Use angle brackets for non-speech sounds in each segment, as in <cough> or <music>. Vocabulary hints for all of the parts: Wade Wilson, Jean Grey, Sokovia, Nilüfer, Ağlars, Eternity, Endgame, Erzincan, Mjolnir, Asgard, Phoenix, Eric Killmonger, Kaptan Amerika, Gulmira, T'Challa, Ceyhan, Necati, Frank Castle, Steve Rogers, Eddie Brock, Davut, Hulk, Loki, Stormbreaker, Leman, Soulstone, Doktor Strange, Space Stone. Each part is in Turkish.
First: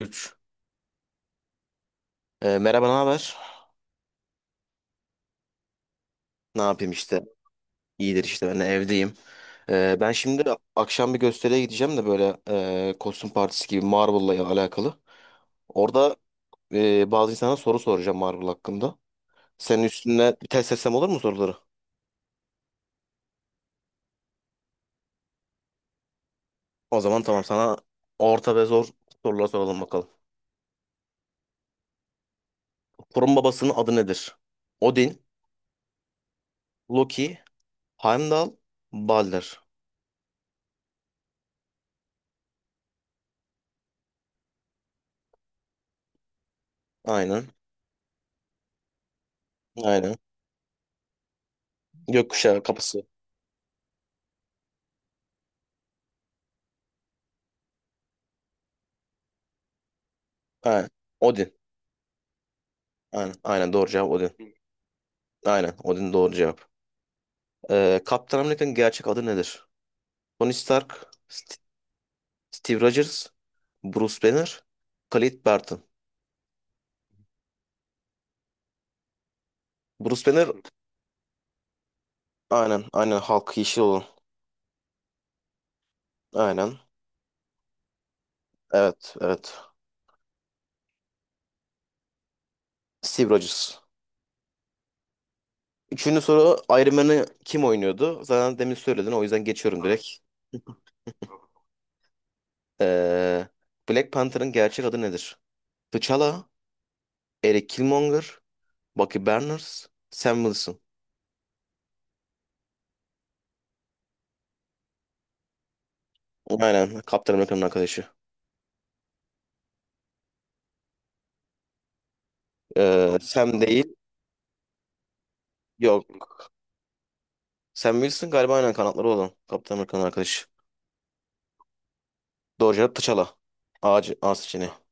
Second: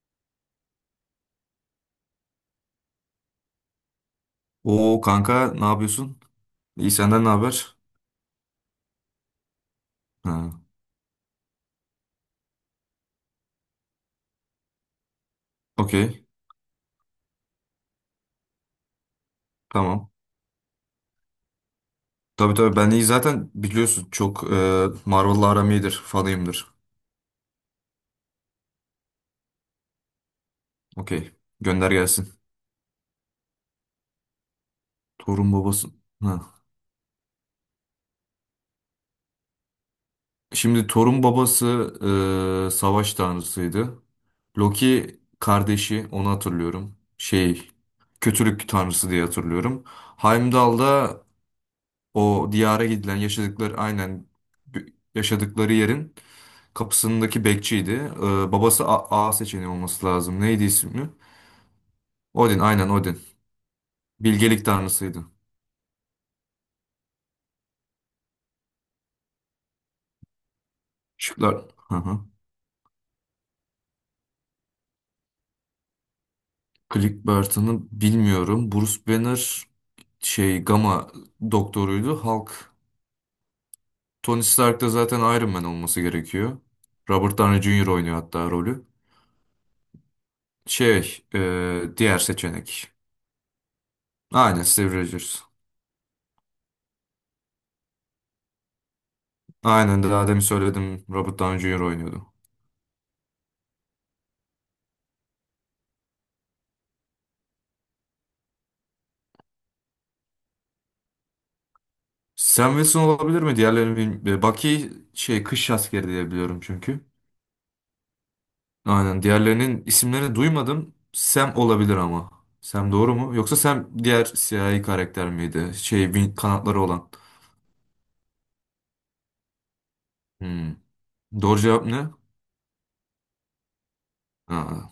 3. merhaba, ne haber? Oo kanka ne yapıyorsun? Ne İyi yapayım işte? senden ne haber? İyidir işte ben de evdeyim. Ben şimdi Ha, akşam bir gösteriye gideceğim de böyle kostüm partisi gibi Marvel'la alakalı. Orada okey, bazı insana soru soracağım Marvel hakkında. Senin tamam. üstüne bir test etsem olur mu soruları? Tabii tabii ben iyi, zaten biliyorsun çok Marvel'la aram iyidir, fanıyımdır. O zaman tamam sana orta ve zor sorular soralım bakalım. Okey, gönder gelsin. Thor'un babasının adı nedir? Odin, Torun babası. Ha. Loki, Heimdall, Balder. Şimdi Torun babası savaş tanrısıydı. Loki kardeşi, onu hatırlıyorum. Aynen. Kötülük tanrısı diye hatırlıyorum. Aynen. Heimdall da o Gökkuşağı diyara kapısı. gidilen, yaşadıkları aynen b- yaşadıkları yerin kapısındaki bekçiydi. Babası A, A seçeneği olması lazım. Neydi Aynen. ismi? Odin. Odin, aynen Odin. Aynen. Aynen doğru cevap Odin. Bilgelik tanrısıydı. Aynen. Odin doğru cevap. Kaptan Amerika'nın gerçek adı nedir? Tony Stark, Şıklar. Hı hı. Steve Rogers, Bruce Banner, Clint Barton. Click Barton'ı bilmiyorum. Bruce Banner Bruce Banner Gamma doktoruydu. Hulk. aynen aynen Hulk yeşil olan. Tony Stark da zaten Iron Man olması gerekiyor. Aynen. Robert Downey Jr. oynuyor hatta rolü. Evet evet. Diğer seçenek. Steve Rogers. Aynen Steve Rogers. Üçüncü soru Iron Man'ı kim oynuyordu? Zaten demin söyledin o yüzden geçiyorum Aynen direkt. daha demin söyledim. Robert Downey Jr. oynuyordu. Ee, Black Panther'ın gerçek adı nedir? T'Challa, Eric Killmonger, Bucky Barnes, Sam Wilson. Sam Wilson olabilir mi? Diğerlerini bilmiyorum. Bucky kış askeri diye biliyorum Aynen çünkü. Kaptan Amerika'nın arkadaşı. Aynen, diğerlerinin isimlerini duymadım. Sam olabilir ama. Sam doğru mu? Yoksa Sam değil. Sam diğer siyahi karakter miydi? Yok Kanatları olan. Sam Wilson galiba aynen kanatları olan. Kaptan Amerika'nın arkadaşı. Hmm. Doğru cevap ne? Doğru cevap T'Challa. A seçeneği. Ha,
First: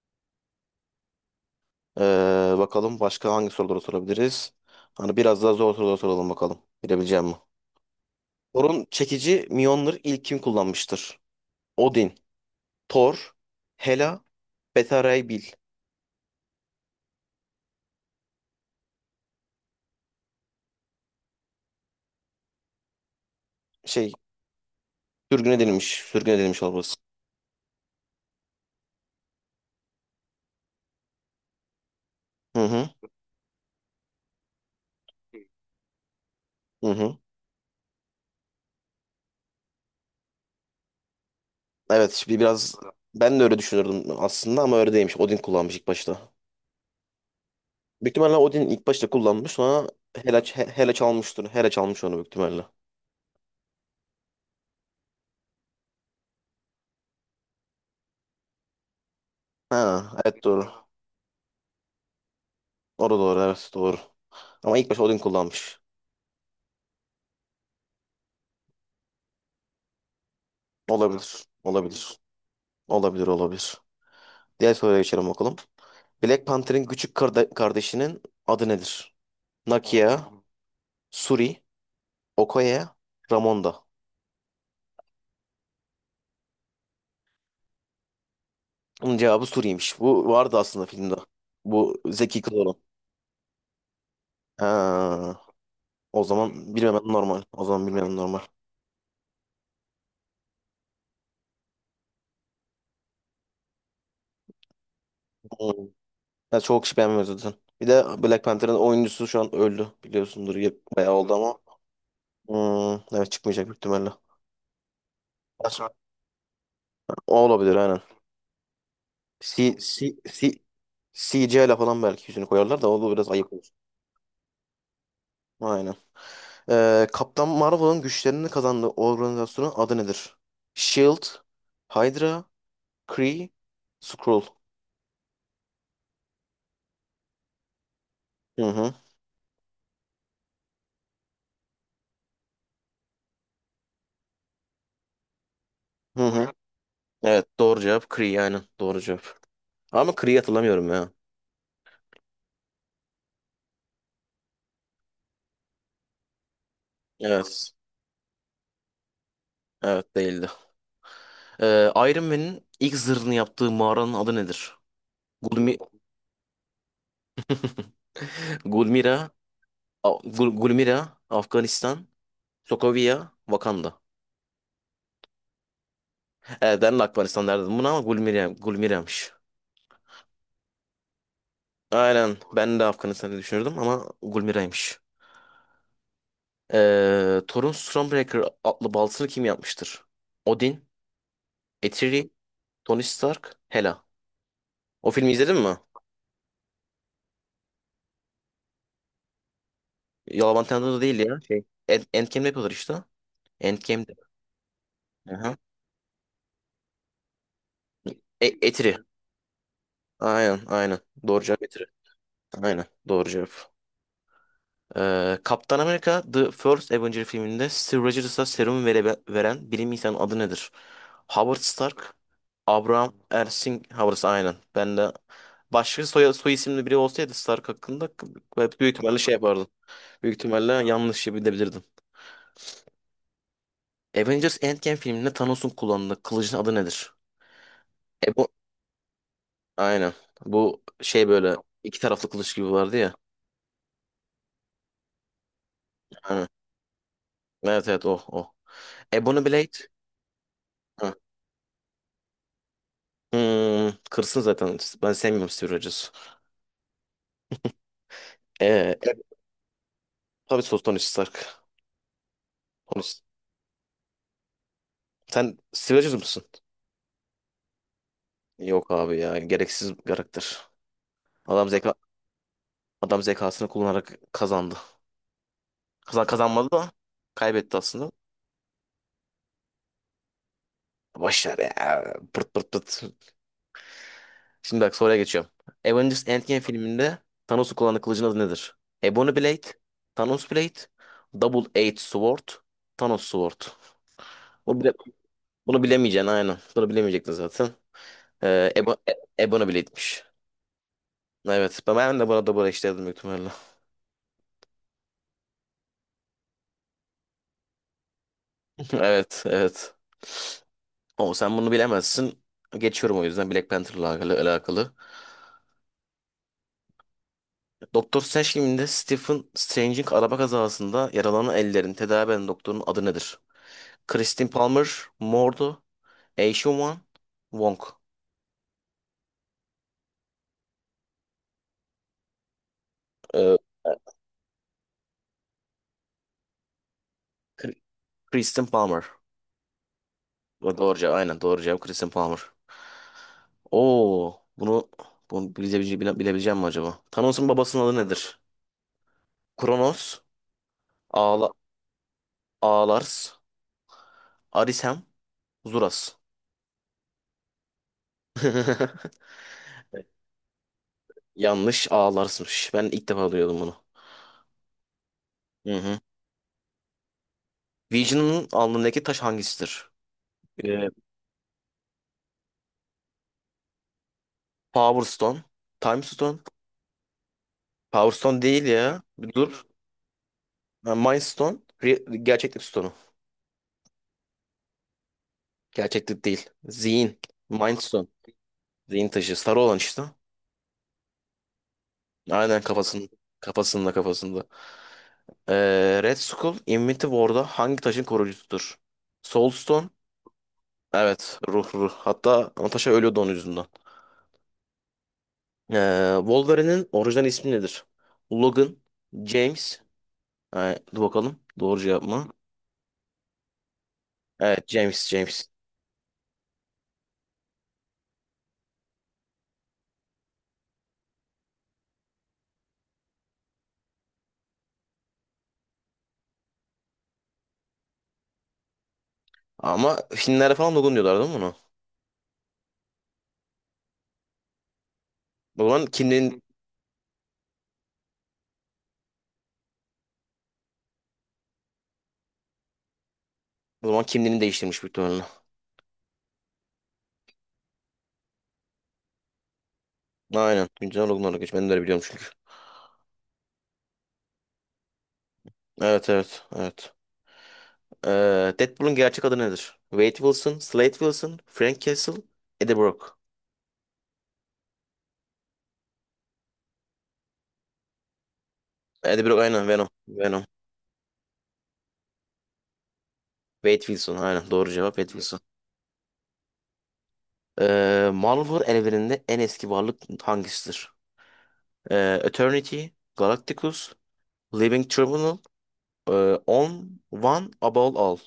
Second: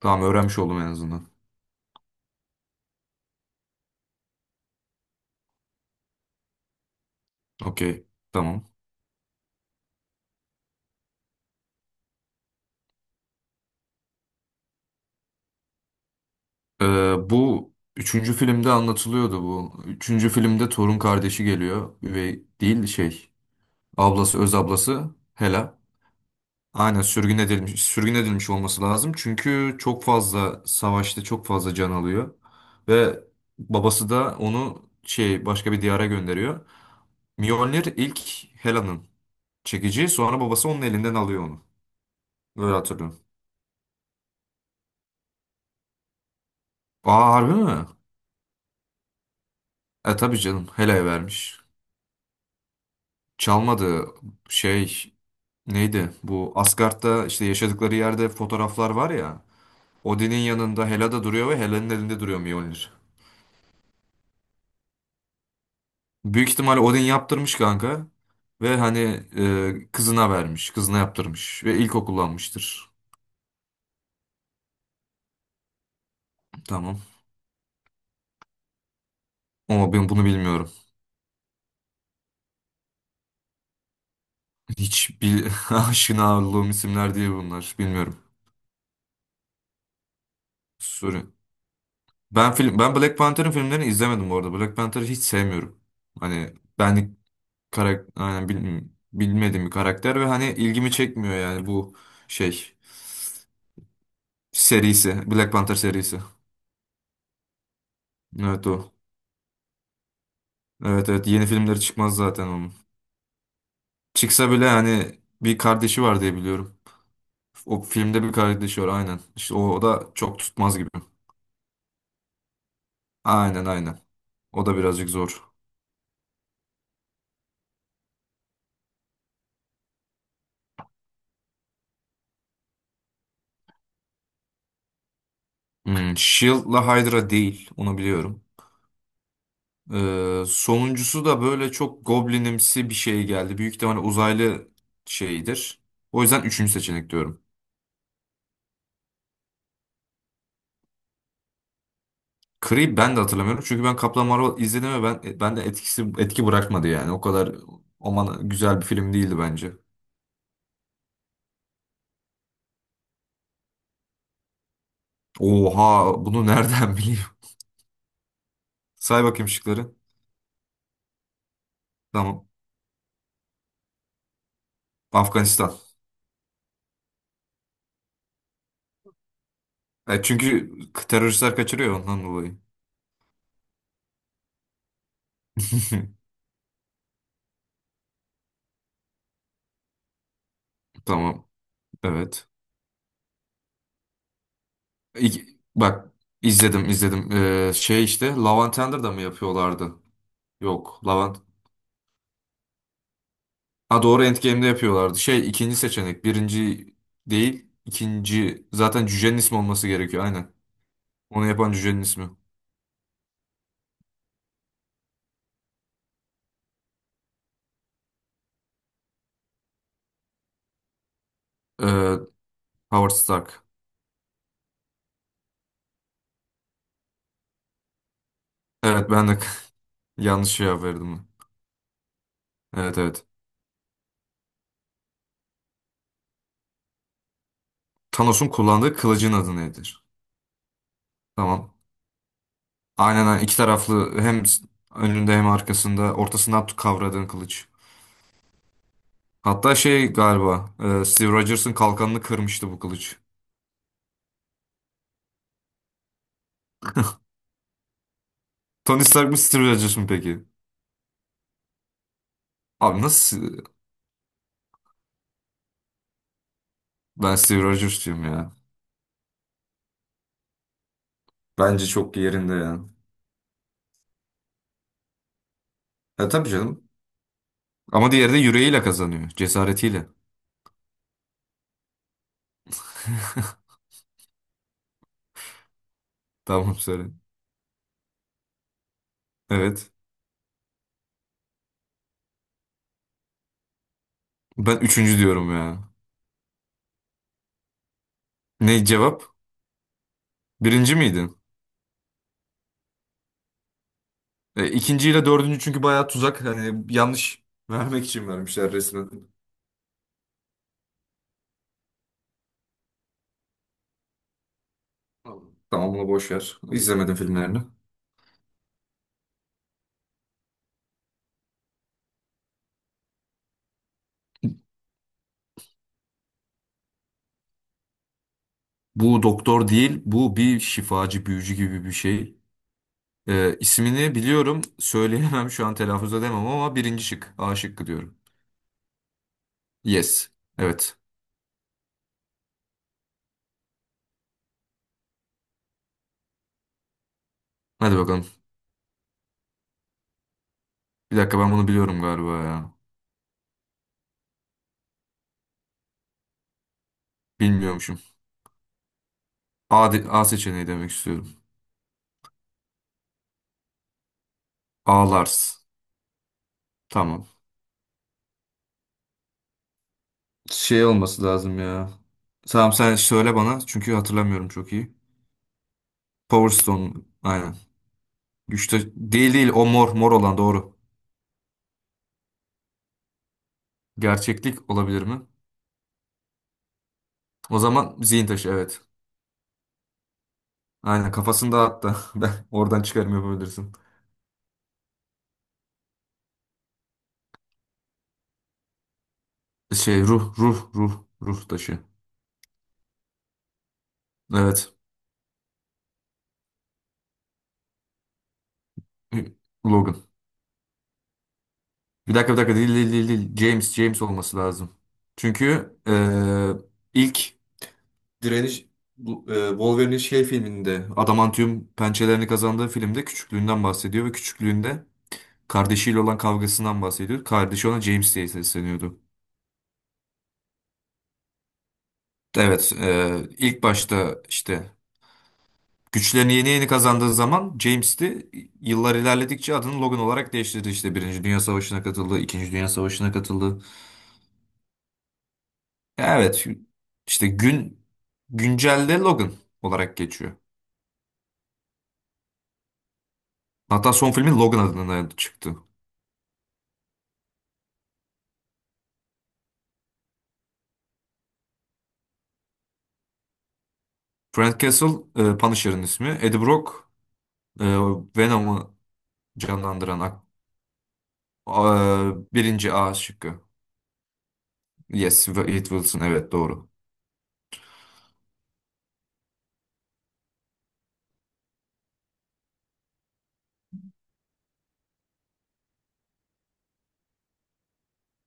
tamam, öğrenmiş oldum en azından. Bakalım başka hangi soruları sorabiliriz? Hani biraz daha zor sorular soralım bakalım. Bilebileceğim mi? Okey. Tamam. Thor'un çekici Mjolnir ilk kim kullanmıştır? Odin, Thor, Hela, Beta Ray Bill. Ee, bu üçüncü filmde anlatılıyordu bu. Üçüncü filmde torun kardeşi geliyor. Üvey değil şey. Şey, Ablası, öz ablası sürgün Hela. edilmiş. Sürgün edilmiş olması. Aynen sürgün edilmiş, sürgün edilmiş olması lazım. Çünkü çok fazla savaşta çok fazla can alıyor. Hı hı. Ve babası da onu başka bir diyara gönderiyor. Hı hı. Mjolnir ilk Hela'nın çekici, sonra babası onun elinden alıyor onu. Evet, şimdi Öyle biraz hatırlıyorum. ben de öyle düşünürdüm aslında ama öyle değilmiş. Odin kullanmış ilk başta. Aa, harbi mi? Büyük ihtimalle Odin ilk başta kullanmış sonra E tabii Hela, canım, Hela Hela'ya çalmıştır. vermiş. Hela çalmış onu büyük ihtimalle. Çalmadı, şey neydi? Bu Asgard'da işte yaşadıkları yerde fotoğraflar var ya. Ha, Odin'in evet doğru. yanında Hela da duruyor ve Hela'nın elinde duruyor Mjolnir. Doğru doğru evet doğru. Ama ilk başta Odin kullanmış. Büyük ihtimal Odin yaptırmış kanka. Ve hani kızına vermiş. Kızına Olabilir. yaptırmış. Ve ilk Olabilir. kullanmıştır. Olabilir olabilir. Diğer soruya geçelim bakalım. Black Panther'in Tamam. küçük kardeşinin adı nedir? Ama ben Nakia, bunu bilmiyorum. Suri, Okoye, Ramonda. Hiç bil <laughs> aşina olduğum isimler değil bunlar. Bilmiyorum. Bunun cevabı Suri'ymiş. Bu vardı aslında filmde. Sorry. Bu Zeki Kıl Ben olan. film, ben Black Panther'ın filmlerini izlemedim bu arada. Ha, Black Panther'ı hiç sevmiyorum. o Hani zaman bilmemem benlik normal. O zaman bilmemem karakter, normal. yani bilmediğim bir karakter ve hani ilgimi çekmiyor yani bu şey serisi. Black Panther serisi. Ya çok kişi beğenmiyor zaten. Bir de Black Evet, Panther'ın o. oyuncusu şu an öldü biliyorsundur. Evet Bayağı evet, oldu yeni ama. filmleri çıkmaz zaten onun. Hmm, evet çıkmayacak büyük ihtimalle. Çıksa bile hani bir Aslında kardeşi var diye biliyorum. o olabilir O aynen. filmde bir kardeşi var aynen. İşte C, o da C, C, çok C tutmaz gibi. CGI ile falan belki yüzünü koyarlar da o da biraz ayıp Aynen olur. aynen. O da birazcık zor. Aynen. Kaptan Marvel'ın güçlerini kazandığı organizasyonun adı nedir? Shield, Hydra, Kree, Skrull. Hmm, Shield'la Hydra değil. Onu biliyorum. Hı hı. Sonuncusu da böyle çok goblinimsi bir şey geldi. Büyük ihtimalle uzaylı şeyidir. O Hı yüzden hı. üçüncü seçenek diyorum. Evet doğru cevap Kree aynen doğru cevap. Ama Kree'yi hatırlamıyorum ya. Creed ben de hatırlamıyorum. Çünkü ben Kaplan Marvel izledim ve ben de etki bırakmadı yani. O kadar Evet. aman güzel bir film değildi bence. Evet değildi. Iron Man'in ilk zırhını yaptığı mağaranın adı nedir? Gulmi Oha, bunu nereden <laughs> bileyim? <laughs> Say Gulmira, bakayım şıkları. Gulmira, Afganistan, Tamam. Sokovia, Wakanda. Afganistan. Evet ben de Afganistan derdim buna ama Gulmira, Gulmira'ymış. E, çünkü teröristler kaçırıyor ondan Aynen dolayı. ben de Afganistanı düşünürdüm ama Gulmira'ymış. <laughs> Thor'un Stormbreaker adlı baltasını kim yapmıştır? Odin, Tamam. Eitri, Evet. Tony Stark, Hela. O filmi izledin mi? bak, izledim izledim. İşte Lavantender'da mı yapıyorlardı? Yalan Tanrı da Yok. değil Lavant. ya. Şey. Endgame'de yapıyorlar işte. Ha Endgame'de. doğru, Endgame'de yapıyorlardı. Şey Aha. ikinci seçenek. Birinci değil, ikinci. Eitri. Zaten cücenin ismi olması gerekiyor. Aynen. Aynen aynen. Doğru Onu cevap yapan getir. cücenin ismi. Aynen doğru cevap. Kaptan Amerika The First Avenger filminde Steve Rogers'a serumu veren bilim insanının adı nedir? Howard Stark, Ee, Howard Abraham Stark. Erskine Howard aynen. Ben de başka soy isimli biri olsaydı Stark hakkında büyük Evet ihtimalle ben şey de yapardım. <laughs> Büyük yanlış ihtimalle cevap yanlış verdim. bilebilirdim. Evet evet. Avengers Endgame filminde Thanos'un kullandığı kılıcın adı nedir? Bu Thanos'un kullandığı kılıcın adı nedir? aynen. Bu şey böyle Tamam. iki taraflı kılıç gibi vardı ya. Aynen aynen, iki taraflı, hem önünde hem arkasında Aynen. ortasından kavradığın kılıç. Evet evet o o. Ebony Blade. Hatta şey galiba Hı. Steve Rogers'ın kalkanını kırmıştı bu kılıç. Hmm, kırsın zaten. Ben sevmiyorum Steve Rogers'ı. Ee, Tony e, Stark mı Steve Rogers mı peki? tabii sos Tony Stark. Tony Abi Stark. nasıl? Sen Steve Rogers mısın? Ben Steve Rogers'cıyım ya. Yok abi ya. Gereksiz bir karakter. Adam Bence zeka çok yerinde ya. adam zekasını kullanarak kazandı. Kazan E tabii kazanmadı canım. da kaybetti aslında. Ama diğeri de yüreğiyle kazanıyor. Cesaretiyle. Boş ver ya. Pırt pırt pırt. Şimdi bak soruya geçiyorum. Avengers Endgame Tamam söyle. filminde Thanos'un kullandığı kılıcın adı nedir? Ebony Blade, Evet. Thanos Blade, Double Edged Sword, Thanos Sword. Ben O üçüncü diyorum Bunu ya. bilemeyeceksin aynen. Bunu bilemeyecektin zaten. Ne cevap? Ebon'a bile gitmiş. Birinci miydin? Evet. Ben de burada burada işlerdim büyük ihtimalle. E, ikinciyle dördüncü çünkü bayağı tuzak. Hani yanlış vermek için vermişler <laughs> resmen. Evet. Evet. O sen bunu bilemezsin. Geçiyorum o yüzden Black Panther'la alakalı, alakalı. Tamam, onu boş ver. İzlemedim filmlerini. Doktor Strange filminde Stephen Strange'in araba kazasında yaralanan ellerin tedavi eden doktorun adı nedir? Christine Palmer, Mordo, Eishun Wong. Bu doktor değil, bu bir şifacı, büyücü gibi bir şey. Ee, İsmini biliyorum, söyleyemem şu an, telaffuz edemem ama birinci şık, A Kr- şıkkı diyorum. Kristen Palmer. Yes, evet. Doğru cevap. Aynen doğru cevap Kristen Palmer. Oo, bunu bilebileceğim, bilebileceğim mi acaba? Thanos'un babasının adı Hadi bakalım. nedir? Kronos, Bir dakika, Ağla, ben bunu biliyorum galiba ya. Ağlars, Arisem, Zuras. Bilmiyormuşum. <laughs> A seçeneği demek istiyorum. Yanlış, Ağlars'mış. Ben ilk defa duyuyordum bunu. A Lars. Hı hı. Tamam. Vision'ın alnındaki taş hangisidir? Şey Ee, olması lazım ya. Tamam, sen söyle bana çünkü hatırlamıyorum çok iyi. Power Stone, Time Stone. Power Stone, aynen. Power Stone değil Güçte ya. Bir değil, dur. o mor mor olan doğru. Ha, Mind Stone, gerçeklik Stone'u. Gerçeklik olabilir mi? Gerçeklik değil. Zihin, O Mind zaman Stone. zihin taşı, evet. Zihin taşı. Sarı olan işte. Aynen, kafasında hatta <laughs> ben Aynen oradan kafasında. çıkarım yapabilirsin. Kafasında kafasında. Red Skull Infinity War'da hangi taşın koruyucusudur? Soulstone. Şey ruh ruh ruh Evet. ruh Ruh taşı. ruh. Hatta Natasha ölüyordu onun yüzünden. Evet. Wolverine'in orijinal ismi nedir? Logan. James. Logan. Dur bakalım. Doğru cevap Bir mı? dakika bir dakika, değil. James, James olması Evet. lazım. James. James. Çünkü ilk direniş Wolverine'in şey filminde adamantium pençelerini kazandığı filmde küçüklüğünden bahsediyor ve küçüklüğünde kardeşiyle olan kavgasından bahsediyor. Kardeşi ona James diye sesleniyordu. Ama Finlerde falan Logan diyorlar değil mi bunu? Evet, ilk başta işte O zaman güçlerini kimliğin, yeni yeni kazandığı zaman James, de yıllar ilerledikçe adını Logan olarak değiştirdi. İşte Birinci Dünya Savaşı'na katıldı, İkinci Dünya Savaşı'na katıldı. o zaman kimliğini değiştirmiş muhtemelen. Evet, işte güncelde Logan olarak geçiyor. Aynen. Güncel Logan olarak geç. Ben de öyle biliyorum çünkü. Hatta son filmi Logan adına çıktı. Evet evet. Evet. Deadpool'un gerçek adı nedir? Wade Wilson, Slade Wilson, Frank Castle, Eddie Brock. Frank Castle, Punisher'ın ismi. Eddie Brock, e, Venom'u Eddie Brock aynen Venom. canlandıran Venom. Birinci A şıkkı. Wade Wilson aynen doğru cevap Wade Yes, Wilson. Wade Wilson, evet doğru. Marvel evreninde en eski varlık hangisidir? Eternity, Galacticus, Living Tribunal, ee, One, Above All.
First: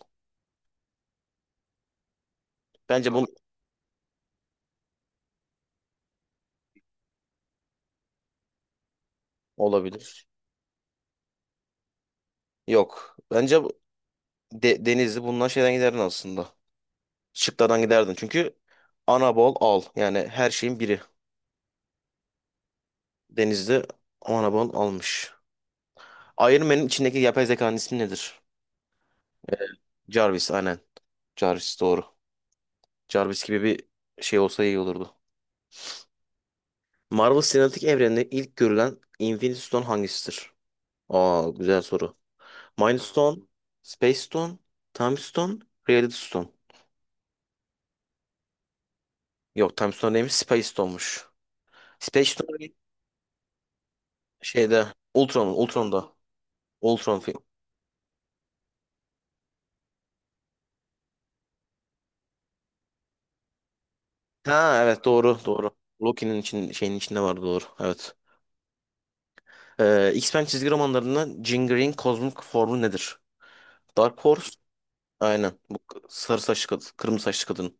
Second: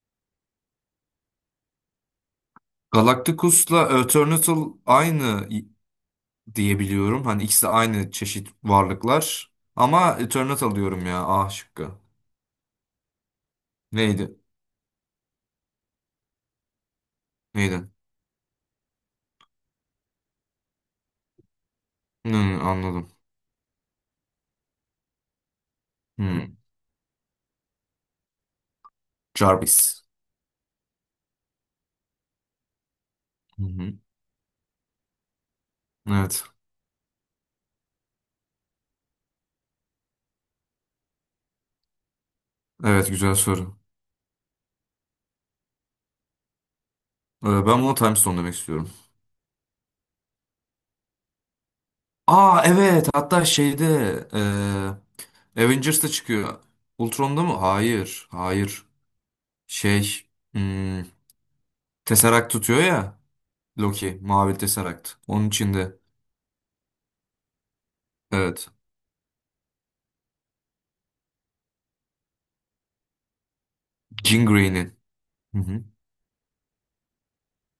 Bence bu Galacticus'la Eternatus aynı diyebiliyorum. Hani ikisi de aynı çeşit varlıklar. Ama olabilir. Eternatus alıyorum ya. A şıkkı. Yok. Neydi? Denizli bundan şeyden giderdin aslında. Şıklardan Neydi? giderdin. Çünkü Anabol al. Yani her şeyin biri. Hmm, anladım. Denizli Anabol almış. Hmm. Iron Man'in içindeki yapay zekanın ismi nedir? Jarvis. Jarvis aynen. Jarvis doğru. Jarvis gibi Hı bir hı. şey olsa iyi olurdu. Evet. Marvel Sinematik Evreni'nde ilk görülen Infinity Stone hangisidir? Aa güzel soru. Mind Evet, güzel Stone, soru. Space Stone, Time Stone, Reality Stone. Ben buna Time Stone demek istiyorum. Yok Time Stone değilmiş Space Stone'muş. Space Aa Stone evet, hatta şeyde Avengers'ta Ultron'da. çıkıyor. Ultron film. Ultron'da mı? Hayır. Hayır. Şey hmm, Tesseract tutuyor ya Loki. Mavi Ha evet Tesseract. doğru Onun doğru. içinde. Şeyin içinde vardı doğru. Evet. Evet. X-Men çizgi romanlarında Jean Grey'in kozmik formu nedir? Dark Jean. Horse, Hı aynen. Bu hı. Sarı saçlı kadın, kırmızı saçlı kadın.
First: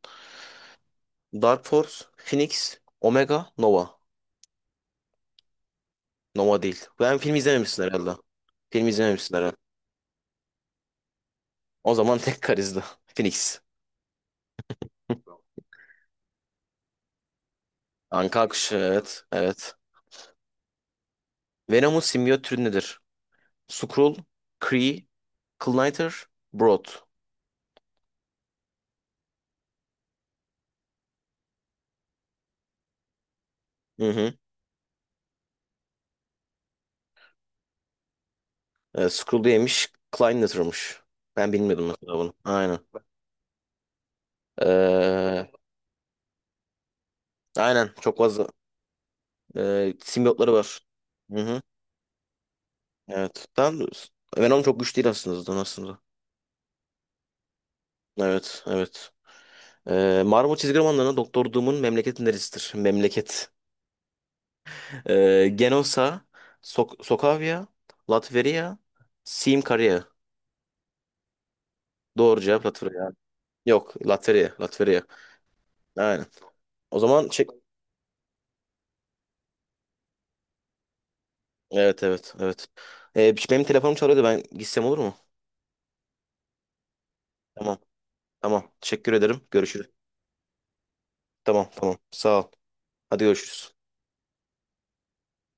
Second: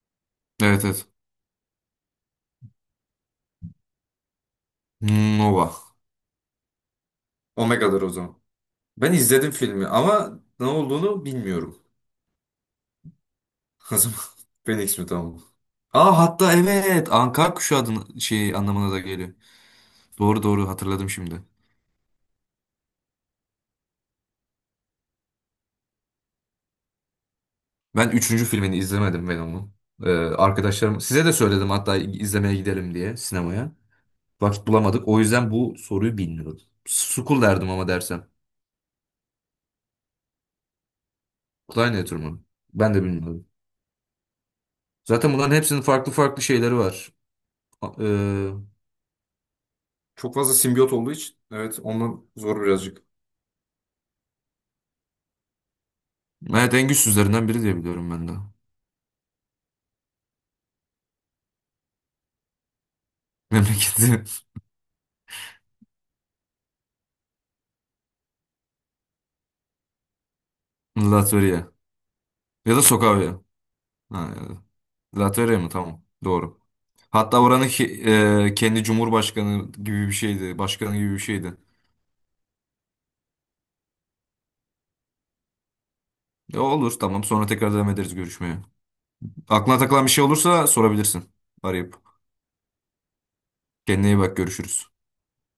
Evet evet. Dark Force, Phoenix, Omega, Nova. Nova. Nova değil. Ben film izlememişsin Omega'dır o herhalde. zaman. Film Ben izlememişsin izledim herhalde. filmi ama ne olduğunu bilmiyorum. O <laughs> zaman <laughs> tek karizdi. Phoenix. O zaman Phoenix mi, tamam mı? Aa hatta evet, Anka kuşu adını Anka şey kuşu anlamına da evet. geliyor. Evet. Doğru doğru, hatırladım şimdi. Venom'un simyot türü nedir? Skrull, Kree, Klyniter, Brood. Ben üçüncü filmini izlemedim Venom'un. Arkadaşlarım size de söyledim hatta, izlemeye gidelim diye sinemaya. Hı hı. Vakit bulamadık. O yüzden bu soruyu bilmiyordum. Sukul derdim ama dersem. Skrull yemiş, Klyniter'mış. Ben bilmiyordum Kleinheiter mesela bunu. mı? Aynen. Ben de bilmiyordum. Zaten Ee, bunların hepsinin farklı farklı şeyleri var. aynen. A- e, Çok fazla Çok simyotları fazla var. simbiyot olduğu için Hı hı. evet ondan zor birazcık. Evet. Venom çok güçlü değil aslında zaten aslında. Evet, en güçsüzlerinden biri diye biliyorum ben de. Evet, evet. Marvel çizgi romanlarına Doktor Doom'un memleketi neresidir? Memleket. Memleketi <laughs> Genosa, Sokavia, Latveria, Sim <laughs> Latvia. Doğru cevap Ya da Latveria. Sokavya. Yok, Ha, ya Latveria, da- Latveria. Latvia mı? Tamam. Aynen. Doğru. O zaman Hatta çek... oranın kendi cumhurbaşkanı gibi bir şeydi. Başkanı gibi bir şeydi. Evet, evet, evet. Benim telefonum çalıyordu. Ben gitsem olur mu? Ya olur tamam, sonra tekrar Tamam, devam ederiz görüşmeye. tamam. Teşekkür ederim. Aklına Görüşürüz. takılan bir şey olursa sorabilirsin. Tamam, Arayıp. tamam. Sağ ol. Hadi görüşürüz. Kendine iyi bak, görüşürüz.